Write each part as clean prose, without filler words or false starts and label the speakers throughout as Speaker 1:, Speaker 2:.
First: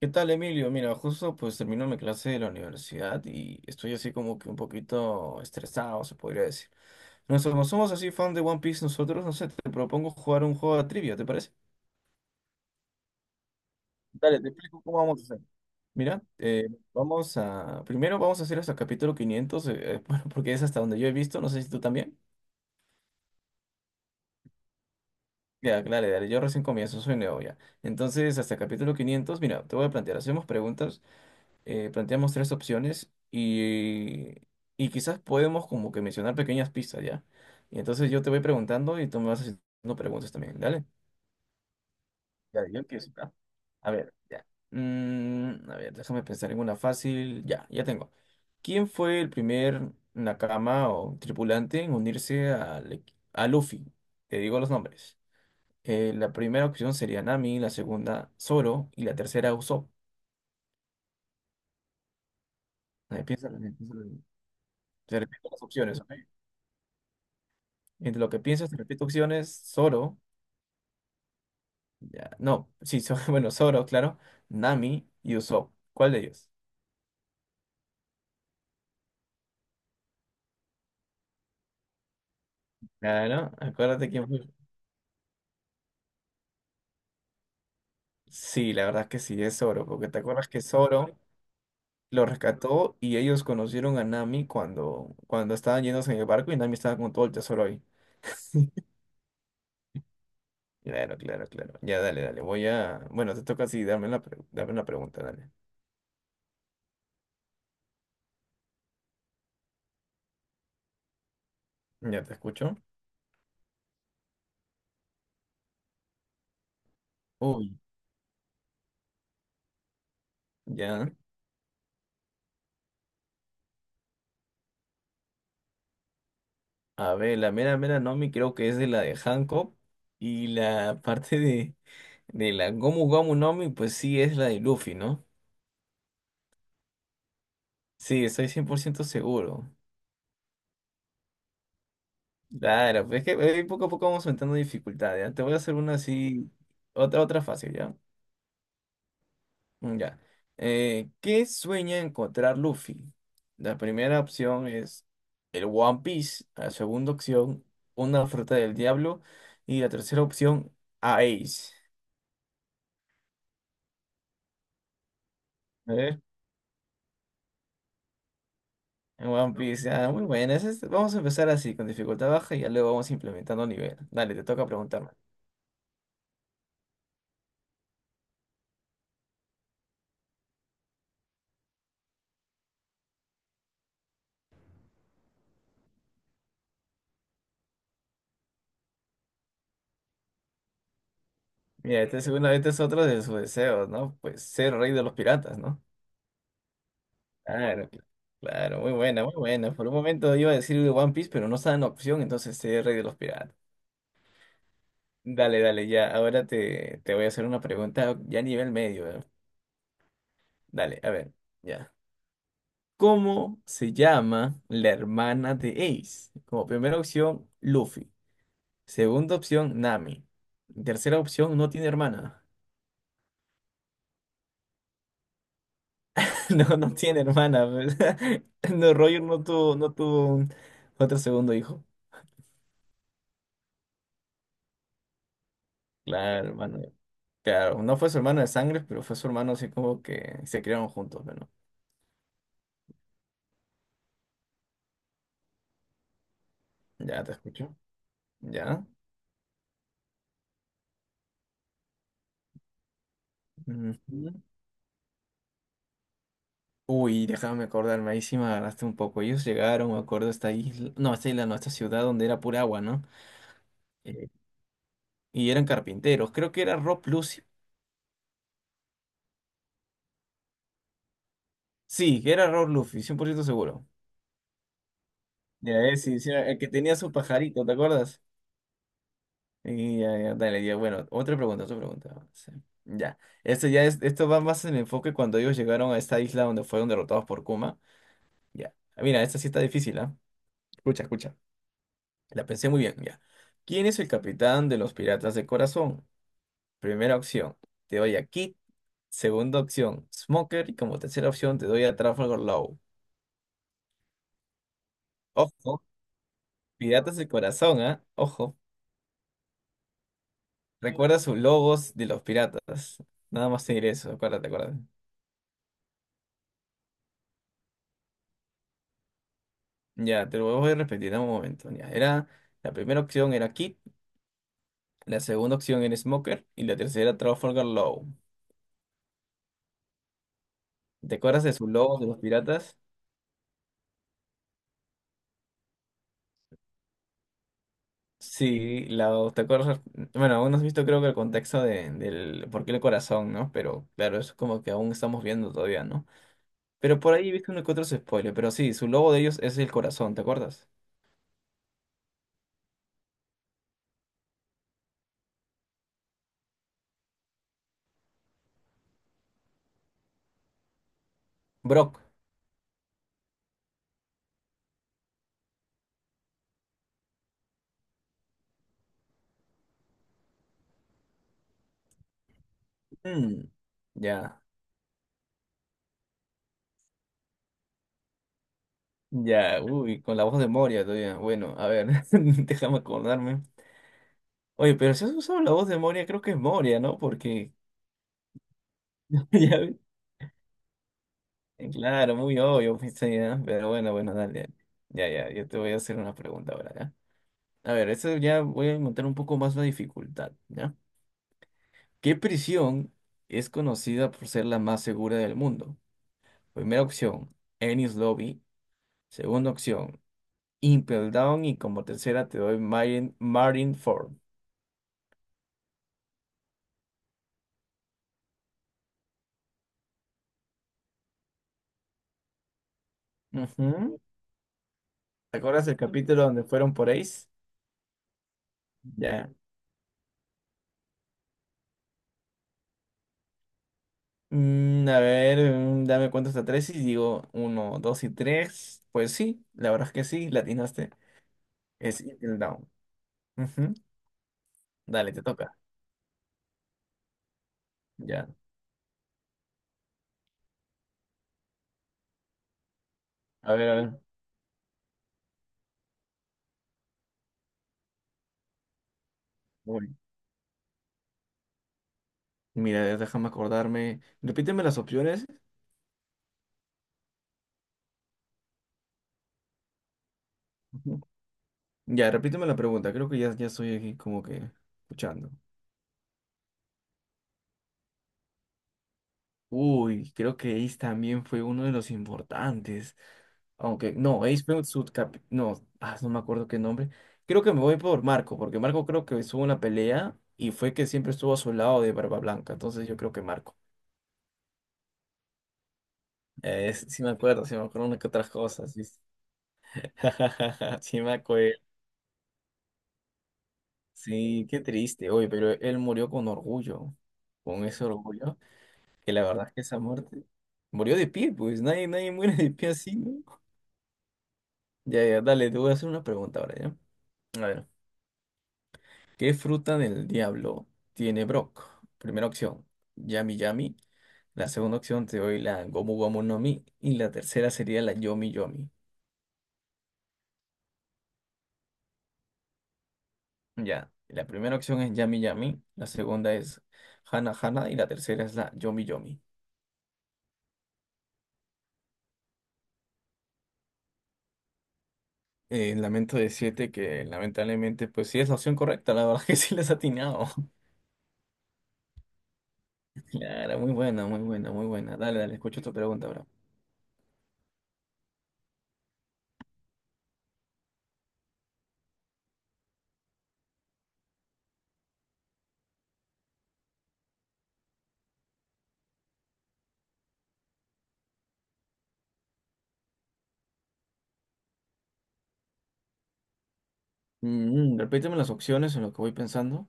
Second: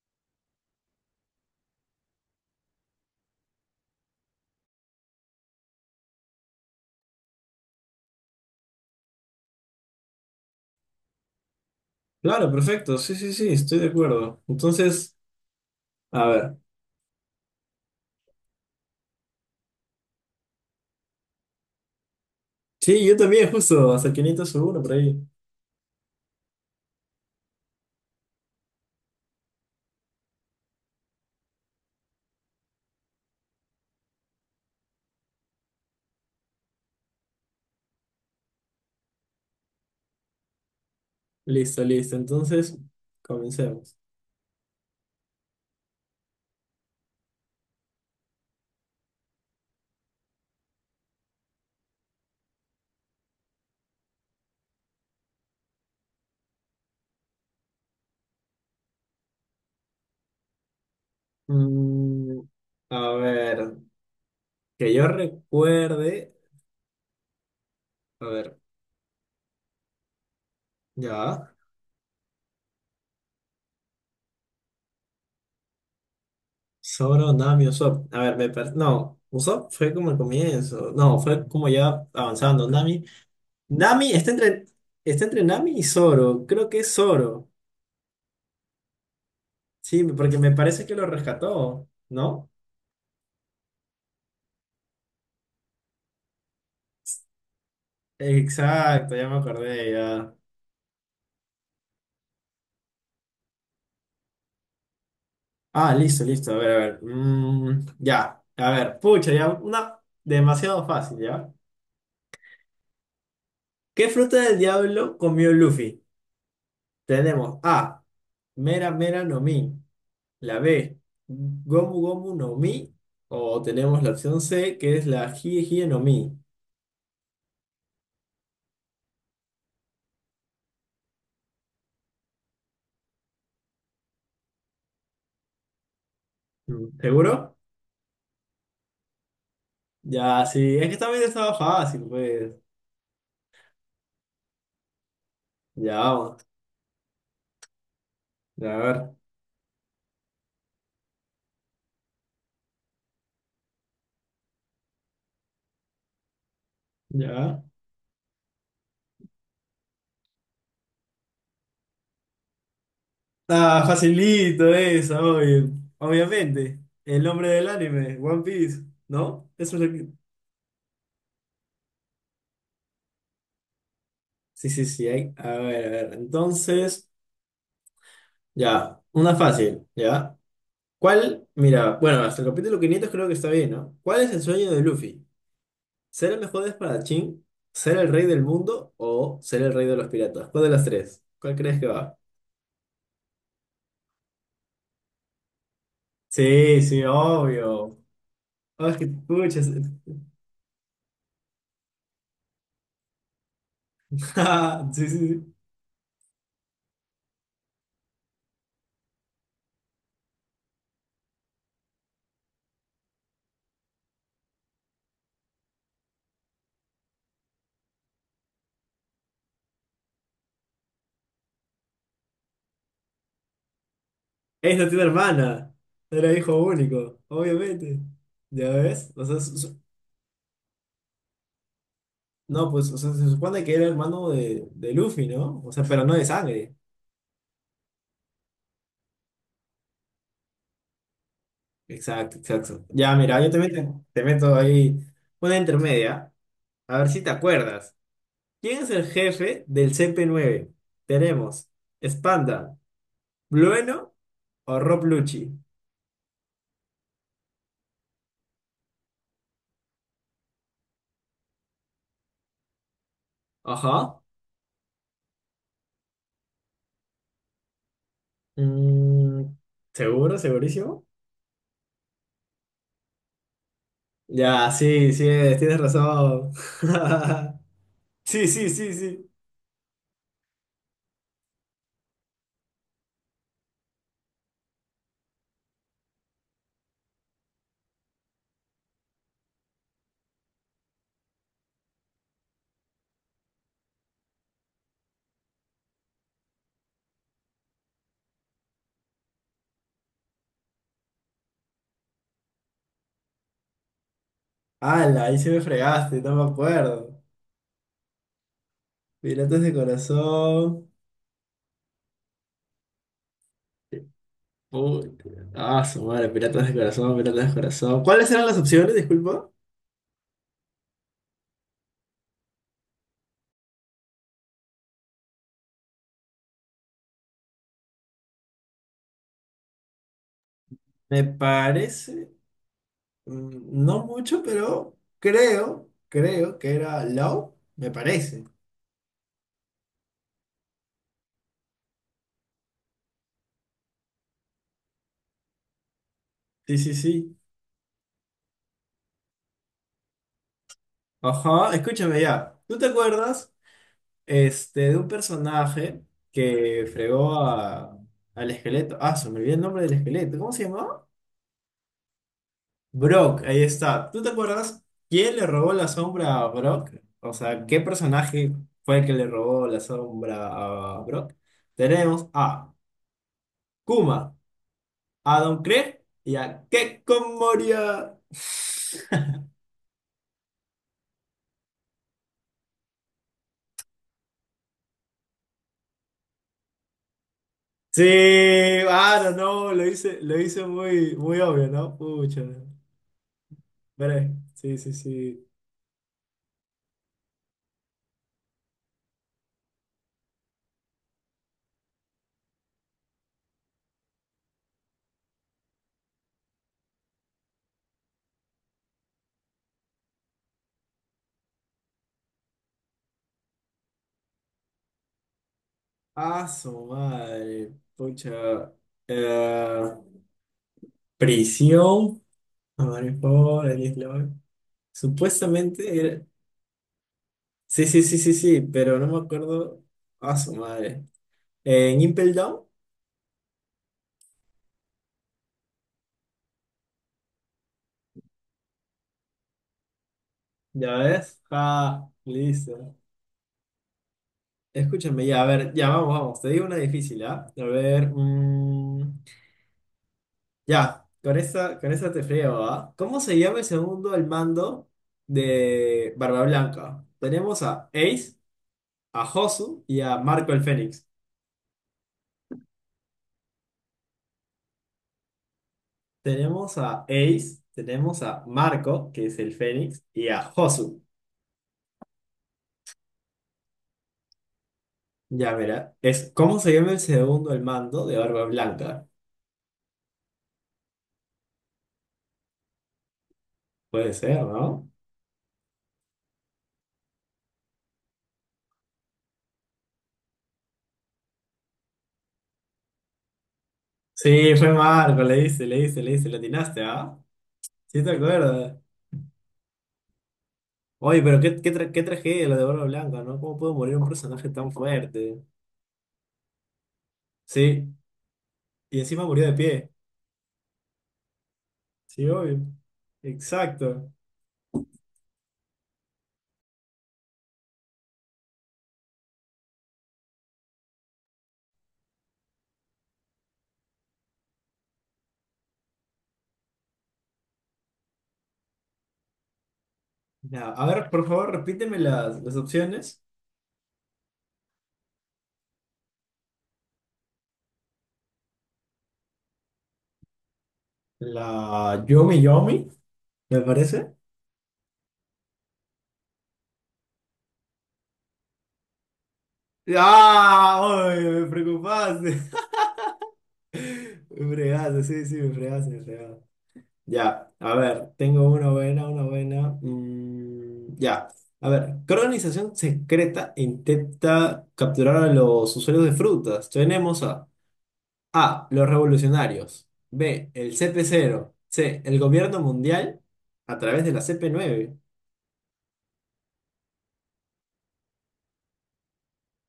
Speaker 1: ¿Qué tal, Emilio? Mira, justo pues termino mi clase de la universidad y estoy así como que un poquito estresado, se podría decir. Nosotros como somos así fan de One Piece, nosotros, no sé, te propongo jugar un juego de trivia, ¿te parece?
Speaker 2: Claro, perfecto. Sí, sí, sí, estoy de
Speaker 1: Dale,
Speaker 2: acuerdo.
Speaker 1: te explico cómo
Speaker 2: Entonces,
Speaker 1: vamos a hacer. Mira,
Speaker 2: a ver.
Speaker 1: vamos a... Primero vamos a hacer hasta el capítulo 500 bueno, porque es hasta donde yo he visto, no sé si tú también.
Speaker 2: Sí, yo también, justo, hasta 501 por ahí.
Speaker 1: Ya, claro, dale, yo recién comienzo, soy nuevo ya. Entonces, hasta el capítulo 500 mira, te voy a plantear, hacemos preguntas. Planteamos tres opciones y quizás podemos como que mencionar pequeñas pistas, ¿ya? Y entonces yo te voy preguntando y tú me vas haciendo preguntas también, dale.
Speaker 2: Listo, listo.
Speaker 1: Ya,
Speaker 2: Entonces,
Speaker 1: yo empiezo, ¿ya? A
Speaker 2: comencemos.
Speaker 1: ver, ya. A ver, déjame pensar en una fácil. Ya, ya tengo. ¿Quién fue el primer Nakama o tripulante en unirse al a Luffy? Te digo los nombres. La primera opción sería Nami, la segunda Zoro y la tercera Usopp.
Speaker 2: Mm, a
Speaker 1: Piénsalo bien,
Speaker 2: ver,
Speaker 1: piénsalo bien.
Speaker 2: que yo
Speaker 1: Te repito las opciones, ¿ok?
Speaker 2: recuerde.
Speaker 1: Entre
Speaker 2: A
Speaker 1: lo que
Speaker 2: ver,
Speaker 1: piensas, te repito opciones, Zoro,
Speaker 2: ya.
Speaker 1: ya, no, sí, Zoro, bueno, Zoro, claro, Nami y Usopp. ¿Cuál de ellos?
Speaker 2: Zoro, Nami, Usopp. A ver, no, Usopp fue como el comienzo. No, fue como ya avanzando. Nami.
Speaker 1: Claro, acuérdate
Speaker 2: Nami
Speaker 1: quién
Speaker 2: está
Speaker 1: fue.
Speaker 2: entre, está entre Nami y Zoro. Creo que es Zoro.
Speaker 1: Sí, la verdad es que sí, es Zoro,
Speaker 2: Sí,
Speaker 1: porque te
Speaker 2: porque
Speaker 1: acuerdas
Speaker 2: me
Speaker 1: que
Speaker 2: parece que lo
Speaker 1: Zoro
Speaker 2: rescató,
Speaker 1: lo
Speaker 2: ¿no?
Speaker 1: rescató y ellos conocieron a Nami cuando estaban yéndose en el barco y Nami estaba con todo el tesoro ahí.
Speaker 2: Exacto, ya me acordé, ya.
Speaker 1: Claro, claro, claro. Ya, dale, dale. Voy a. Bueno, te toca así, darme darme la pregunta, dale.
Speaker 2: Ah, listo, listo, a ver, a ver. Ya, a ver, pucha, ya, una demasiado fácil, ¿ya?
Speaker 1: Ya te escucho.
Speaker 2: ¿Qué fruta del diablo comió Luffy? Tenemos
Speaker 1: Uy,
Speaker 2: A, Mera Mera no Mi, la B,
Speaker 1: ya.
Speaker 2: Gomu Gomu no Mi, o tenemos la opción C, que es la Hie Hie no Mi.
Speaker 1: A ver, la Mera Mera Nomi creo que es de la de Hancock y la parte de la Gomu Gomu Nomi pues sí es la de Luffy, ¿no?
Speaker 2: ¿Seguro?
Speaker 1: Sí, estoy 100% seguro.
Speaker 2: Ya, sí, es que también estaba fácil, pues.
Speaker 1: Claro, pues es que poco a poco vamos aumentando dificultad, ¿ya? Te voy a hacer una
Speaker 2: Ya, vamos,
Speaker 1: así, otra fácil, ¿ya?
Speaker 2: a ver,
Speaker 1: Ya. ¿Qué sueña encontrar Luffy? La primera opción es el One Piece, la segunda
Speaker 2: ya.
Speaker 1: opción, una fruta del diablo y la tercera opción, a Ace.
Speaker 2: Ah, facilito eso, obvio. Obviamente. El nombre del anime, One Piece,
Speaker 1: En
Speaker 2: ¿no?
Speaker 1: One
Speaker 2: Eso es
Speaker 1: Piece,
Speaker 2: lo que...
Speaker 1: ah, muy buena. Este, vamos a empezar así, con dificultad baja, y ya luego vamos implementando nivel. Dale, te toca
Speaker 2: Sí, sí, sí.
Speaker 1: preguntarme.
Speaker 2: A ver, a ver. Entonces, ya. Una fácil, ¿ya? ¿Cuál? Mira, bueno, hasta el capítulo 500 creo que está bien, ¿no? ¿Cuál es el sueño de Luffy? ¿Ser el mejor espadachín? ¿Ser el rey del mundo? ¿O ser el rey de los piratas? ¿Cuál de las tres? ¿Cuál crees que
Speaker 1: Mira,
Speaker 2: va?
Speaker 1: este segundo, este es otro de sus deseos, ¿no? Pues ser rey de los piratas, ¿no?
Speaker 2: Sí, sí,
Speaker 1: Claro,
Speaker 2: obvio.
Speaker 1: claro,
Speaker 2: Ah,
Speaker 1: muy
Speaker 2: es que,
Speaker 1: buena, muy
Speaker 2: pucha,
Speaker 1: buena. Por un momento iba a decir de One Piece, pero no estaba en opción, entonces ser rey de los piratas.
Speaker 2: sí, sí, sí.
Speaker 1: Dale, dale, ya. Ahora te voy a hacer una pregunta ya a nivel medio, ¿eh? Dale, a ver, ya. ¿Cómo se llama la hermana de Ace? Como primera opción, Luffy. Segunda opción, Nami. Tercera opción, no tiene hermana.
Speaker 2: No tiene hermana. Era hijo
Speaker 1: No, no
Speaker 2: único,
Speaker 1: tiene hermana, pues.
Speaker 2: obviamente. ¿Ya
Speaker 1: No,
Speaker 2: ves?
Speaker 1: Roger
Speaker 2: O sea,
Speaker 1: no tuvo, otro segundo hijo.
Speaker 2: no, pues, o sea, se supone que era hermano de Luffy, ¿no? O sea, pero no de
Speaker 1: Claro,
Speaker 2: sangre.
Speaker 1: hermano. Claro, no fue su hermano de sangre, pero fue su hermano así como que se criaron juntos, bueno.
Speaker 2: Exacto, exacto. Ya, mira, yo también te meto ahí una intermedia. A ver si
Speaker 1: Ya
Speaker 2: te
Speaker 1: te escucho.
Speaker 2: acuerdas. ¿Quién
Speaker 1: Ya.
Speaker 2: es el jefe del CP9? Tenemos Spanda, Blueno
Speaker 1: Ujú.
Speaker 2: o Rob Lucci.
Speaker 1: Uy, déjame acordarme, ahí sí me agarraste un poco. Ellos llegaron, me acuerdo, a esta isla, no, a esta ciudad donde era pura agua, ¿no?
Speaker 2: Ajá.
Speaker 1: Eh, y eran carpinteros. Creo que era Rob Lucy.
Speaker 2: Mm, ¿Seguro? ¿Segurísimo?
Speaker 1: Sí, que era Rob Luffy, 100% seguro.
Speaker 2: Ya, sí, sí, tienes
Speaker 1: Ya, sí, sí,
Speaker 2: razón.
Speaker 1: el que tenía su pajarito, ¿te acuerdas?
Speaker 2: Sí, sí, sí, sí.
Speaker 1: Y ya, ya, dale, ya, bueno, otra pregunta, otra pregunta. Sí. Ya, esto va más en el enfoque cuando ellos llegaron a esta isla donde fueron derrotados por Kuma. Ya, ah, mira, esta sí está difícil, ¿ah? Escucha, escucha. La pensé muy bien, ya. ¿Quién es el capitán de los piratas de corazón? Primera opción, te doy a Kid. Segunda opción, Smoker. Y como tercera opción, te doy a Trafalgar Law.
Speaker 2: ¡Hala! Ahí se me
Speaker 1: Ojo,
Speaker 2: fregaste, no me
Speaker 1: piratas
Speaker 2: acuerdo.
Speaker 1: de corazón, ¿ah? Ojo.
Speaker 2: Piratas de corazón.
Speaker 1: Recuerda sus logos de los piratas. Nada más te diré eso, acuérdate, acuérdate.
Speaker 2: Puta. Ah, su madre, piratas de corazón, piratas de corazón. ¿Cuáles eran las opciones? Disculpa.
Speaker 1: Ya, te lo voy a repetir en un momento. Ya, era, la primera opción era Kid, la segunda opción era Smoker y la tercera Trafalgar Law. ¿Te
Speaker 2: Me
Speaker 1: acuerdas de sus logos de los
Speaker 2: parece,
Speaker 1: piratas?
Speaker 2: no mucho, pero creo que era Low, me parece.
Speaker 1: Sí, la, te acuerdas, bueno, aún no has visto creo que el contexto del por qué el corazón, ¿no? Pero claro, eso es como que aún estamos viendo todavía, ¿no?
Speaker 2: Sí, sí,
Speaker 1: Pero por ahí
Speaker 2: sí.
Speaker 1: viste uno que otro spoiler, pero sí, su logo de ellos es el corazón, ¿te acuerdas?
Speaker 2: Ajá, escúchame ya. ¿Tú te acuerdas, de un personaje que fregó al esqueleto? Ah, se me olvidó el nombre del esqueleto. ¿Cómo se llamaba?
Speaker 1: Brock.
Speaker 2: Brock, ahí está. ¿Tú te acuerdas quién le robó la sombra a Brock? O sea, ¿qué personaje fue el que le robó la sombra a Brock? Tenemos a
Speaker 1: Mm,
Speaker 2: Kuma,
Speaker 1: ya.
Speaker 2: a Don Krieg y a Kekko Moria.
Speaker 1: Ya, uy, con la voz de Moria todavía. Bueno, a ver, déjame acordarme. Oye, pero si has usado la voz de Moria, creo que es Moria, ¿no? Porque,
Speaker 2: Sí, ah,
Speaker 1: ya,
Speaker 2: no, no, lo hice muy, muy obvio, ¿no?
Speaker 1: claro, muy
Speaker 2: Pucha,
Speaker 1: obvio, pues, sí, ¿ah? Pero bueno, bueno,
Speaker 2: veré,
Speaker 1: dale.
Speaker 2: sí, sí,
Speaker 1: Ya, ya, ya,
Speaker 2: sí.
Speaker 1: yo te voy a hacer una pregunta ahora, ¿ya? A ver, esto ya voy a montar un poco más la dificultad, ¿ya? ¿Qué prisión es conocida por ser la más segura del mundo? Primera opción, Ennis Lobby. Segunda opción, Impel Down. Y como tercera te doy Marine, Marineford.
Speaker 2: Ah, su madre, pucha. Eh, prisión, a
Speaker 1: Ujú.
Speaker 2: Maripol,
Speaker 1: ¿Te acuerdas el
Speaker 2: supuestamente
Speaker 1: capítulo
Speaker 2: era...
Speaker 1: donde fueron por Ace?
Speaker 2: Sí, sí, sí, sí, sí, pero no me
Speaker 1: Ya.
Speaker 2: acuerdo a su madre. En Impel Down,
Speaker 1: A ver, dame cuenta hasta tres y digo uno, dos y tres. Pues sí, la verdad es que sí, latinaste.
Speaker 2: ya ves.
Speaker 1: Es
Speaker 2: Ah,
Speaker 1: Until Down.
Speaker 2: listo.
Speaker 1: Ujú. Dale, te
Speaker 2: Escúchame, ya, a
Speaker 1: toca.
Speaker 2: ver, ya vamos, vamos. Te digo una difícil, ¿ah? A ver,
Speaker 1: Ya.
Speaker 2: ya, con esta te friego, ¿ah? ¿Cómo se
Speaker 1: A
Speaker 2: llama el
Speaker 1: ver, a ver.
Speaker 2: segundo al mando de Barba Blanca? Tenemos a Ace, a Josu
Speaker 1: Uy,
Speaker 2: y a Marco el Fénix.
Speaker 1: mira, déjame acordarme. Repíteme las opciones.
Speaker 2: Tenemos a Ace, tenemos a Marco, que es el Fénix, y a Josu.
Speaker 1: Ujú. Ya, repíteme la pregunta. Creo que ya, ya estoy aquí como que escuchando.
Speaker 2: Ya, mira. ¿Cómo se llama el segundo el mando de Barba Blanca?
Speaker 1: Uy, creo que Ace también fue uno de los importantes. Aunque,
Speaker 2: Puede
Speaker 1: no,
Speaker 2: ser,
Speaker 1: Ace fue un
Speaker 2: ¿no?
Speaker 1: subcap... No, ah, no me acuerdo qué nombre. Creo que me voy por Marco, porque Marco creo que estuvo en una pelea y fue que siempre estuvo a su lado de Barba Blanca. Entonces yo creo que Marco.
Speaker 2: Sí, fue Marco, le dice, le atinaste,
Speaker 1: Sí me
Speaker 2: ¿ah?
Speaker 1: acuerdo, sí me acuerdo una
Speaker 2: Sí
Speaker 1: que
Speaker 2: te
Speaker 1: otras cosas,
Speaker 2: acuerdas.
Speaker 1: ¿viste? Sí me
Speaker 2: Oye, pero
Speaker 1: acuerdo.
Speaker 2: qué tragedia lo de Barba Blanca, ¿no? ¿Cómo pudo morir un
Speaker 1: Sí,
Speaker 2: personaje
Speaker 1: qué
Speaker 2: tan
Speaker 1: triste. Oye,
Speaker 2: fuerte?
Speaker 1: pero él murió con orgullo. Con ese
Speaker 2: Sí,
Speaker 1: orgullo,
Speaker 2: y
Speaker 1: que la
Speaker 2: encima murió
Speaker 1: verdad
Speaker 2: de
Speaker 1: es que esa
Speaker 2: pie.
Speaker 1: muerte... Murió de pie, pues nadie, nadie
Speaker 2: Sí,
Speaker 1: muere de
Speaker 2: obvio.
Speaker 1: pie así, ¿no?
Speaker 2: Exacto.
Speaker 1: Ya, ya, dale, te voy a hacer una pregunta ahora, ¿ya? A ver, ¿qué fruta del diablo tiene Brock? Primera opción, Yami Yami. La segunda opción te doy la Gomu Gomu no Mi. Y la tercera sería la Yomi Yomi.
Speaker 2: Ya, a ver, por favor, repíteme las opciones.
Speaker 1: Ya, la primera opción es Yami Yami. La segunda es Hana Hana. Y la tercera es la Yomi Yomi.
Speaker 2: La Yomi Yomi, me parece.
Speaker 1: Lamento decirte que lamentablemente, pues sí es la opción correcta. La verdad que sí les has atinado.
Speaker 2: ¡Ah! Oye, me preocupaste.
Speaker 1: Claro, muy buena, muy buena,
Speaker 2: Me
Speaker 1: muy buena.
Speaker 2: fregaste,
Speaker 1: Dale,
Speaker 2: sí,
Speaker 1: dale,
Speaker 2: sí, me
Speaker 1: escucho tu
Speaker 2: fregaste, me
Speaker 1: pregunta, bro.
Speaker 2: fregaste. Ya, a ver, tengo una buena, una buena. Ya, a ver, ¿qué organización secreta intenta capturar a los usuarios de frutas? Tenemos a A, los revolucionarios, B, el CP0, C, el gobierno mundial a través de la CP9.
Speaker 1: Repíteme las opciones en lo que voy pensando.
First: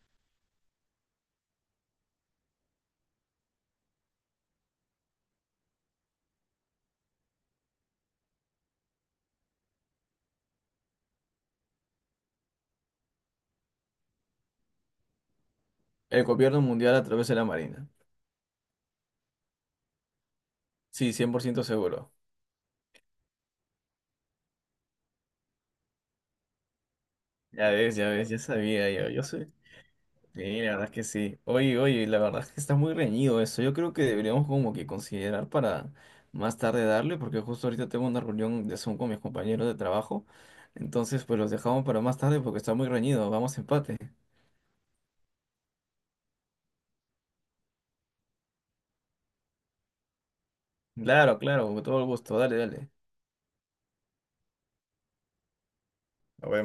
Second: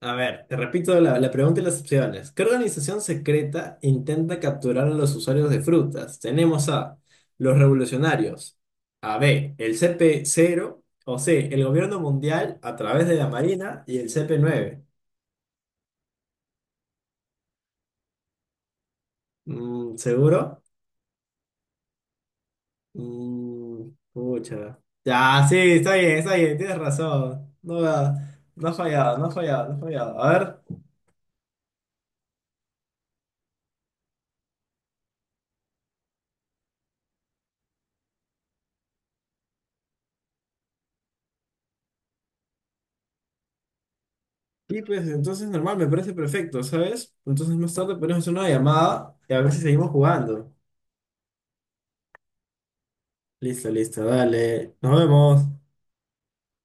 Speaker 2: A ver, te repito la pregunta y las opciones. ¿Qué organización secreta intenta capturar a los usuarios de frutas? Tenemos a los revolucionarios, a B, el CP0, o C, el gobierno mundial a través de la Marina y el CP9.
Speaker 1: El gobierno mundial a través de la Marina.
Speaker 2: ¿Seguro?
Speaker 1: Sí, 100% seguro.
Speaker 2: Pucha. Ya, sí, está bien, tienes razón.
Speaker 1: Ya
Speaker 2: No,
Speaker 1: ves, ya ves, ya
Speaker 2: no ha
Speaker 1: sabía yo.
Speaker 2: fallado,
Speaker 1: Yo
Speaker 2: no ha
Speaker 1: soy.
Speaker 2: fallado, no ha fallado. A
Speaker 1: Sí,
Speaker 2: ver.
Speaker 1: la verdad es que sí. Oye, oye, la verdad es que está muy reñido eso. Yo creo que deberíamos como que considerar para más tarde darle, porque justo ahorita tengo una reunión de Zoom con mis compañeros de trabajo. Entonces, pues los dejamos para más tarde porque está muy reñido. Vamos a empate.
Speaker 2: Sí, pues entonces normal, me parece perfecto, ¿sabes? Entonces más tarde podemos hacer una llamada y a ver si seguimos jugando.
Speaker 1: Claro, claro, con todo el gusto. Dale, dale.
Speaker 2: Listo, listo, dale. Nos vemos.
Speaker 1: Nos vemos.